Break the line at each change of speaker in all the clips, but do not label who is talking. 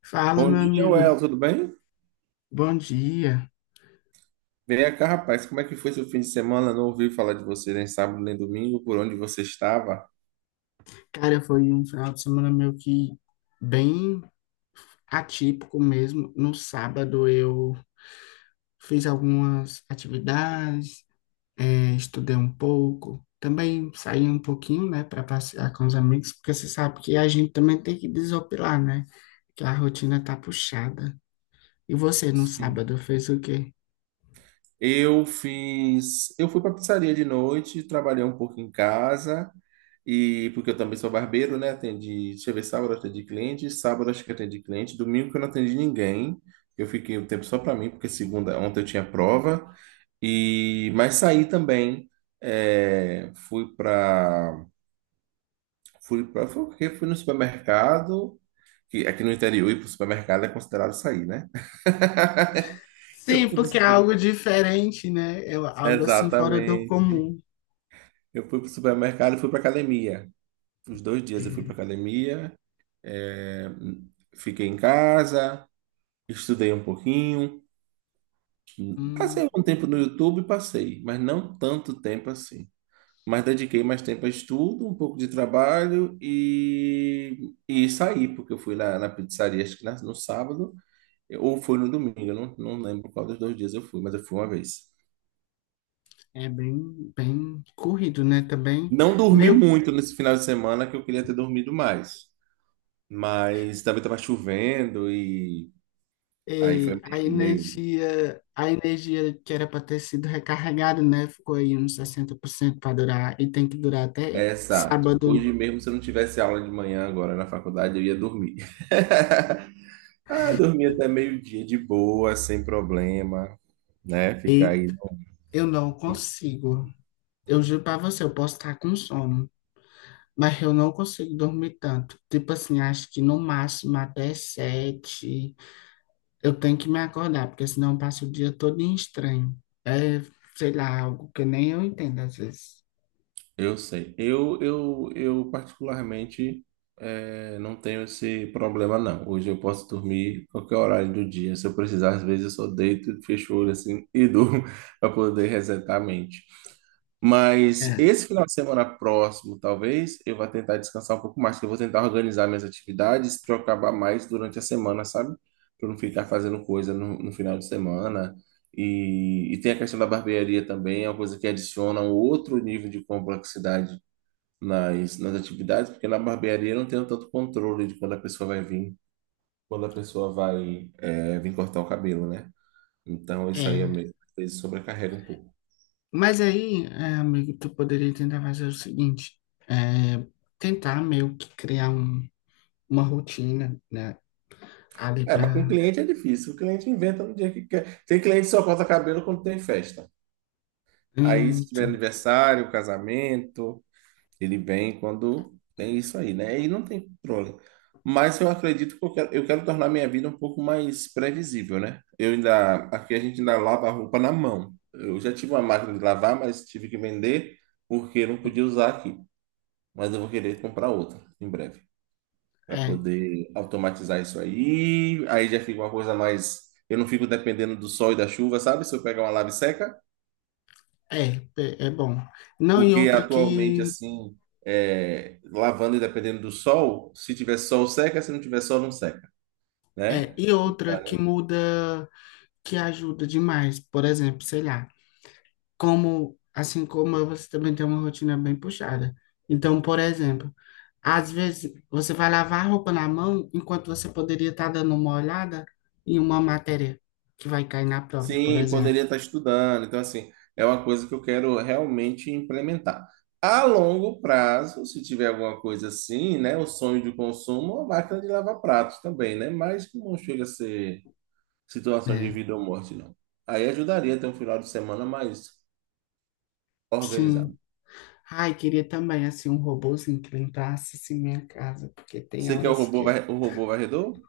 Fala,
Bom
meu
dia, Well,
amigo,
tudo bem?
bom dia.
Vem cá, rapaz, como é que foi seu fim de semana? Não ouvi falar de você nem sábado nem domingo, por onde você estava?
Cara, foi um final de semana meio que bem atípico mesmo. No sábado eu fiz algumas atividades, estudei um pouco, também saí um pouquinho, né, para passear com os amigos, porque você sabe que a gente também tem que desopilar, né? Que a rotina tá puxada. E você no
Sim.
sábado fez o quê?
Eu fiz. Eu fui para pizzaria de noite, trabalhei um pouco em casa, e porque eu também sou barbeiro, né? Atendi. Deixa eu ver, sábado eu atendi cliente, sábado acho que atendi cliente, domingo que eu não atendi ninguém. Eu fiquei um tempo só para mim, porque segunda, ontem eu tinha prova. E mas saí também. é, fui para fui para foi o quê? Fui no supermercado, que aqui no interior ir para o supermercado é considerado sair, né? Eu
Sim,
fui no
porque é
supermercado.
algo diferente, né? É algo assim fora do
Exatamente.
comum.
Eu fui pro supermercado e fui pra academia. Os dois
É.
dias eu fui pra academia, é, fiquei em casa, estudei um pouquinho, passei
Hum.
algum tempo no YouTube, passei, mas não tanto tempo assim. Mas dediquei mais tempo a estudo, um pouco de trabalho e saí, porque eu fui na pizzaria, acho que no sábado, ou foi no domingo, eu não lembro qual dos dois dias eu fui, mas eu fui uma vez.
É bem, bem corrido, né? Também
Não dormi
meio
muito nesse final de semana, que eu queria ter dormido mais, mas também estava chovendo e aí foi meio.
a energia que era para ter sido recarregada, né? Ficou aí uns 60% para durar e tem que durar até
É, exato. Hoje
sábado.
mesmo, se eu não tivesse aula de manhã agora na faculdade, eu ia dormir. Ah, dormir até meio-dia de boa, sem problema, né? Ficar aí.
Eita, eu não consigo. Eu juro para você, eu posso estar com sono, mas eu não consigo dormir tanto. Tipo assim, acho que no máximo até 7 eu tenho que me acordar, porque senão eu passo o dia todo em estranho. É, sei lá, algo que nem eu entendo às vezes.
Eu sei. Eu particularmente não tenho esse problema, não. Hoje eu posso dormir qualquer horário do dia. Se eu precisar, às vezes eu só deito, fecho o olho assim e durmo para poder resetar a mente. Mas
É.
esse final de semana próximo, talvez, eu vá tentar descansar um pouco mais, que eu vou tentar organizar minhas atividades para eu acabar mais durante a semana, sabe? Para não ficar fazendo coisa no, no final de semana e tem a questão da barbearia também, é uma coisa que adiciona um outro nível de complexidade nas atividades, porque na barbearia eu não tenho tanto controle de quando a pessoa vai vir, quando a pessoa vai vir cortar o cabelo, né? Então isso aí é
É,
meio, às vezes sobrecarrega um pouco.
mas aí, é, amigo, tu poderia tentar fazer o seguinte, é, tentar meio que criar um- uma rotina, né, ali
É, mas com
pra...
cliente é difícil, o cliente inventa no dia que quer. Tem cliente que só corta cabelo quando tem festa. Aí se tiver
Então,
aniversário, casamento, ele vem quando tem isso aí, né? E não tem controle. Mas eu acredito que eu quero tornar minha vida um pouco mais previsível, né? Eu ainda, aqui a gente ainda lava a roupa na mão. Eu já tive uma máquina de lavar, mas tive que vender porque eu não podia usar aqui. Mas eu vou querer comprar outra em breve para
é,
poder automatizar isso aí. Aí já fica uma coisa mais. Eu não fico dependendo do sol e da chuva, sabe? Se eu pegar uma lave seca.
é é bom. Não, e
Porque
outra
atualmente,
que...
assim, é, lavanda, dependendo do sol, se tiver sol, seca, se não tiver sol, não seca,
É,
né?
e outra que muda, que ajuda demais, por exemplo, sei lá, como, assim como eu, você também tem uma rotina bem puxada. Então, por exemplo, às vezes você vai lavar a roupa na mão enquanto você poderia estar dando uma olhada em uma matéria que vai cair na prova, por
Sim,
exemplo.
poderia estar estudando. Então, assim, é uma coisa que eu quero realmente implementar. A longo prazo, se tiver alguma coisa assim, né? O sonho de consumo, a máquina de lavar pratos também, né? Mas não chega a ser situação de
É,
vida ou morte, não. Aí ajudaria a ter um final de semana mais organizado.
sim. Ai, queria também assim um robozinho que limpasse assim, minha casa, porque tem
Você quer o
horas
robô,
que.
o robô varredor?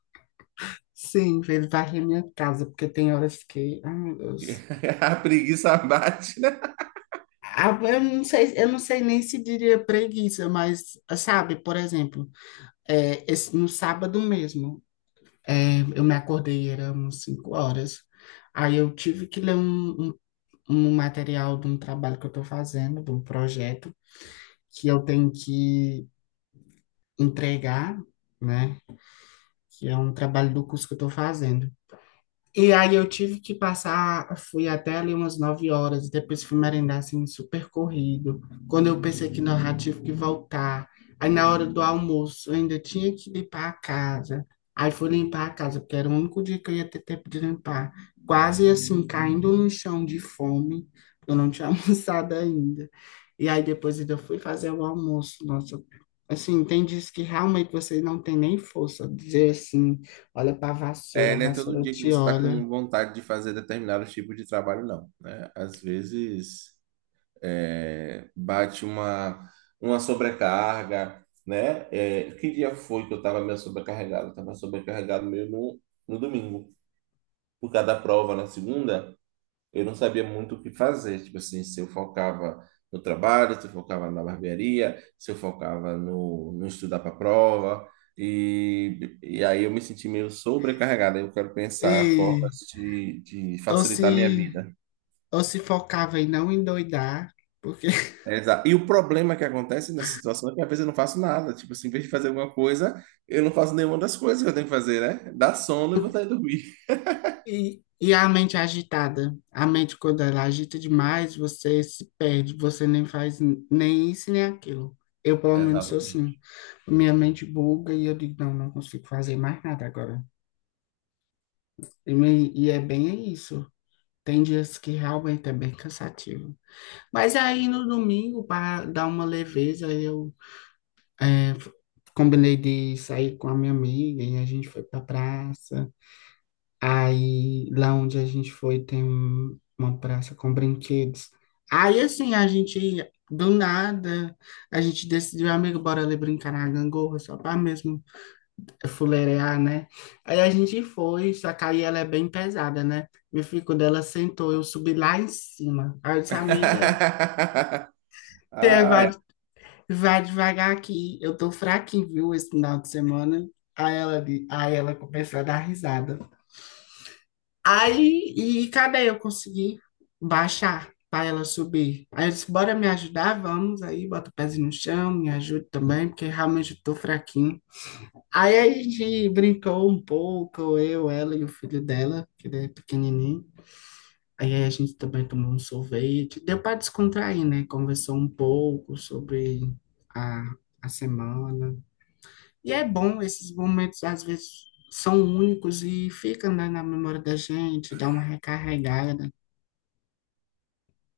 Sim, ele varre minha casa, porque tem horas que. Ai, meu Deus.
A preguiça bate, né?
Ah, eu não sei, eu não sei nem se diria preguiça, mas sabe, por exemplo, é, esse- no sábado mesmo. É, eu me acordei, eram 5 horas. Aí eu tive que ler um material de um trabalho que eu estou fazendo, de um projeto, que eu tenho que entregar, né? Que é um trabalho do curso que eu estou fazendo. E aí eu tive que passar, fui até ali umas 9 horas, depois fui merendar assim, super corrido. Quando eu pensei que não, já tive que voltar. Aí na hora do almoço eu ainda tinha que limpar a casa. Aí fui limpar a casa, porque era o único dia que eu ia ter tempo de limpar. Quase assim, caindo no chão de fome, eu não tinha almoçado ainda. E aí depois ainda fui fazer o almoço. Nossa, assim, tem dias que realmente você não tem nem força, de dizer assim. Olha pra vassoura, a
É, não é todo
vassoura
dia que
te
você está com
olha.
vontade de fazer determinados tipos de trabalho, não, né? Às vezes bate uma sobrecarga, né? É, que dia foi que eu estava meio sobrecarregado? Estava sobrecarregado meio no domingo, por causa da prova na segunda. Eu não sabia muito o que fazer. Tipo assim, se eu focava no trabalho, se eu focava na barbearia, se eu focava no estudar para prova. E aí eu me senti meio sobrecarregado. Eu quero pensar
Ei,
formas de
ou
facilitar a minha
se,
vida.
ou se focava em não endoidar, porque.
Exato. E o problema que acontece nessa situação é que às vezes eu não faço nada. Tipo assim, em vez de fazer alguma coisa, eu não faço nenhuma das coisas que eu tenho que fazer, né? Dá sono e vontade de dormir.
E a mente agitada. A mente, quando ela agita demais, você se perde, você nem faz n- nem isso nem aquilo. Eu, pelo menos, sou assim.
Exatamente.
Minha mente buga e eu digo, não, não consigo fazer mais nada agora. E é bem isso. Tem dias que realmente é bem cansativo. Mas aí no domingo, para dar uma leveza, eu É, f- combinei de sair com a minha amiga e a gente foi pra praça. Aí, lá onde a gente foi, tem um- uma praça com brinquedos. Aí, assim, a gente, do nada, a gente decidiu, amigo, bora ali brincar na gangorra, só pra mesmo fuleirar, né? Aí a gente foi, só que aí ela é bem pesada, né? Meu filho, quando ela sentou, eu subi lá em cima. Aí eu disse, amiga,
Ah, é
vai devagar aqui, eu tô fraquinho, viu, esse final de semana. Aí ela começou a dar risada. Aí, e cadê eu consegui baixar para ela subir? Aí eu disse, bora me ajudar, vamos aí, bota o pezinho no chão, me ajude também, porque realmente eu tô fraquinho. Aí a gente brincou um pouco, eu, ela e o filho dela, que ele é pequenininho. Aí a gente também tomou um sorvete, deu para descontrair, né? Conversou um pouco sobre a, a semana. E é bom, esses momentos às vezes são únicos e ficam, né, na memória da gente, dá uma recarregada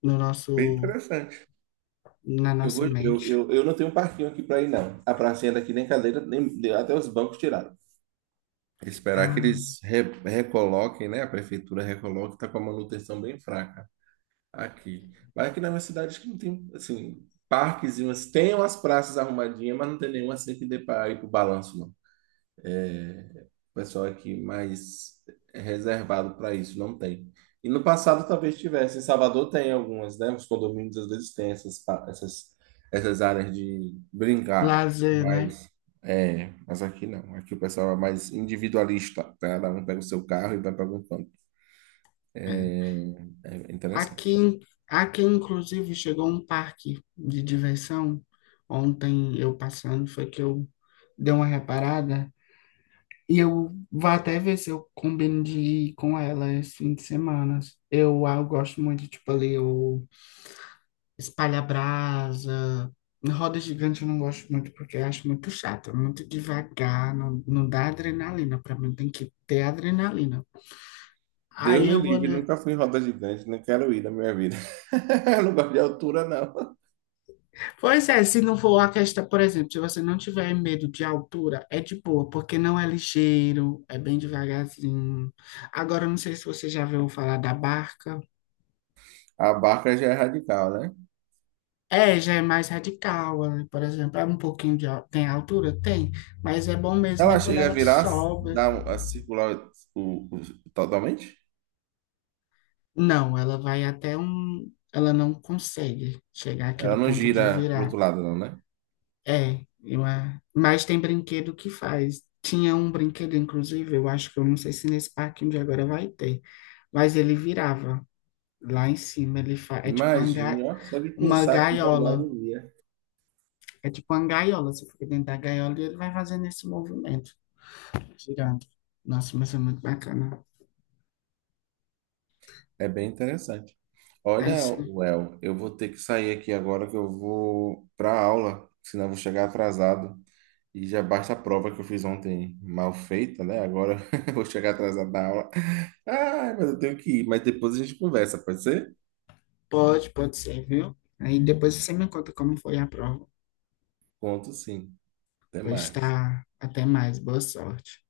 no
bem
nosso,
interessante.
na
Eu,
nossa
go-
mente.
eu não tenho um parquinho aqui para ir, não. A pracinha daqui nem cadeira, nem, até os bancos tiraram. Esperar que
Ah,
eles recoloquem, né? A prefeitura recoloque, tá com a manutenção bem fraca aqui. Mas aqui na minha cidade acho que não tem, assim, parques, e tem umas praças arrumadinhas, mas não tem nenhuma assim que dê para ir pro balanço, não. O pessoal aqui mais reservado para isso, não tem. E no passado talvez tivesse. Em Salvador tem algumas, né? Os condomínios às vezes têm essas áreas de brincar,
lazer, né?
mas, é, mas aqui não. Aqui o pessoal é mais individualista, né? Cada um pega o seu carro e vai para algum canto.
É.
É interessante.
Aqui, aqui, inclusive, chegou um parque de diversão. Ontem eu passando, foi que eu dei uma reparada. E eu vou até ver se eu combino de ir com ela esse fim de semana. Eu, ah, eu gosto muito de, tipo, ali, o espalha brasa. Roda gigante eu não gosto muito porque eu acho muito chato, é muito devagar, não, não dá adrenalina. Para mim tem que ter adrenalina.
Deus
Aí
me
eu vou
livre,
ler.
nunca fui em roda gigante, não quero ir na minha vida. Não gosto de altura, não.
Pois é, se não for a questão, por exemplo, se você não tiver medo de altura, é de boa, porque não é ligeiro, é bem devagarzinho. Agora, eu não sei se você já viu falar da barca.
A barca já é radical, né?
É, já é mais radical, né? Por exemplo, é um pouquinho de, al- tem altura? Tem, mas é bom mesmo é
Ela
quando
chega a
ela
virar,
sobe.
dar a circular o totalmente?
Não, ela vai até um. Ela não consegue chegar àquele
Ela não
ponto de
gira pro outro
virar.
lado, não, né?
É, eu, a- mas tem brinquedo que faz. Tinha um brinquedo, inclusive, eu acho que eu não sei se nesse parquinho de agora vai ter, mas ele virava lá em cima. Ele fa... É tipo uma, ga...
Imagina, ó, só de
uma
pensar que já me dá
gaiola.
agonia.
É tipo uma gaiola. Você fica dentro da gaiola e ele vai fazendo esse movimento, girando. Nossa, mas é muito bacana.
É bem interessante.
Aí
Olha,
sim,
Well, eu vou ter que sair aqui agora que eu vou para aula, senão eu vou chegar atrasado. E já basta a prova que eu fiz ontem mal feita, né? Agora eu vou chegar atrasado da aula. Ah, mas eu tenho que ir. Mas depois a gente conversa, pode ser?
pode, pode ser, viu? Aí depois você me conta como foi a prova.
Conto sim. Até
Pois
mais.
tá. Até mais. Boa sorte.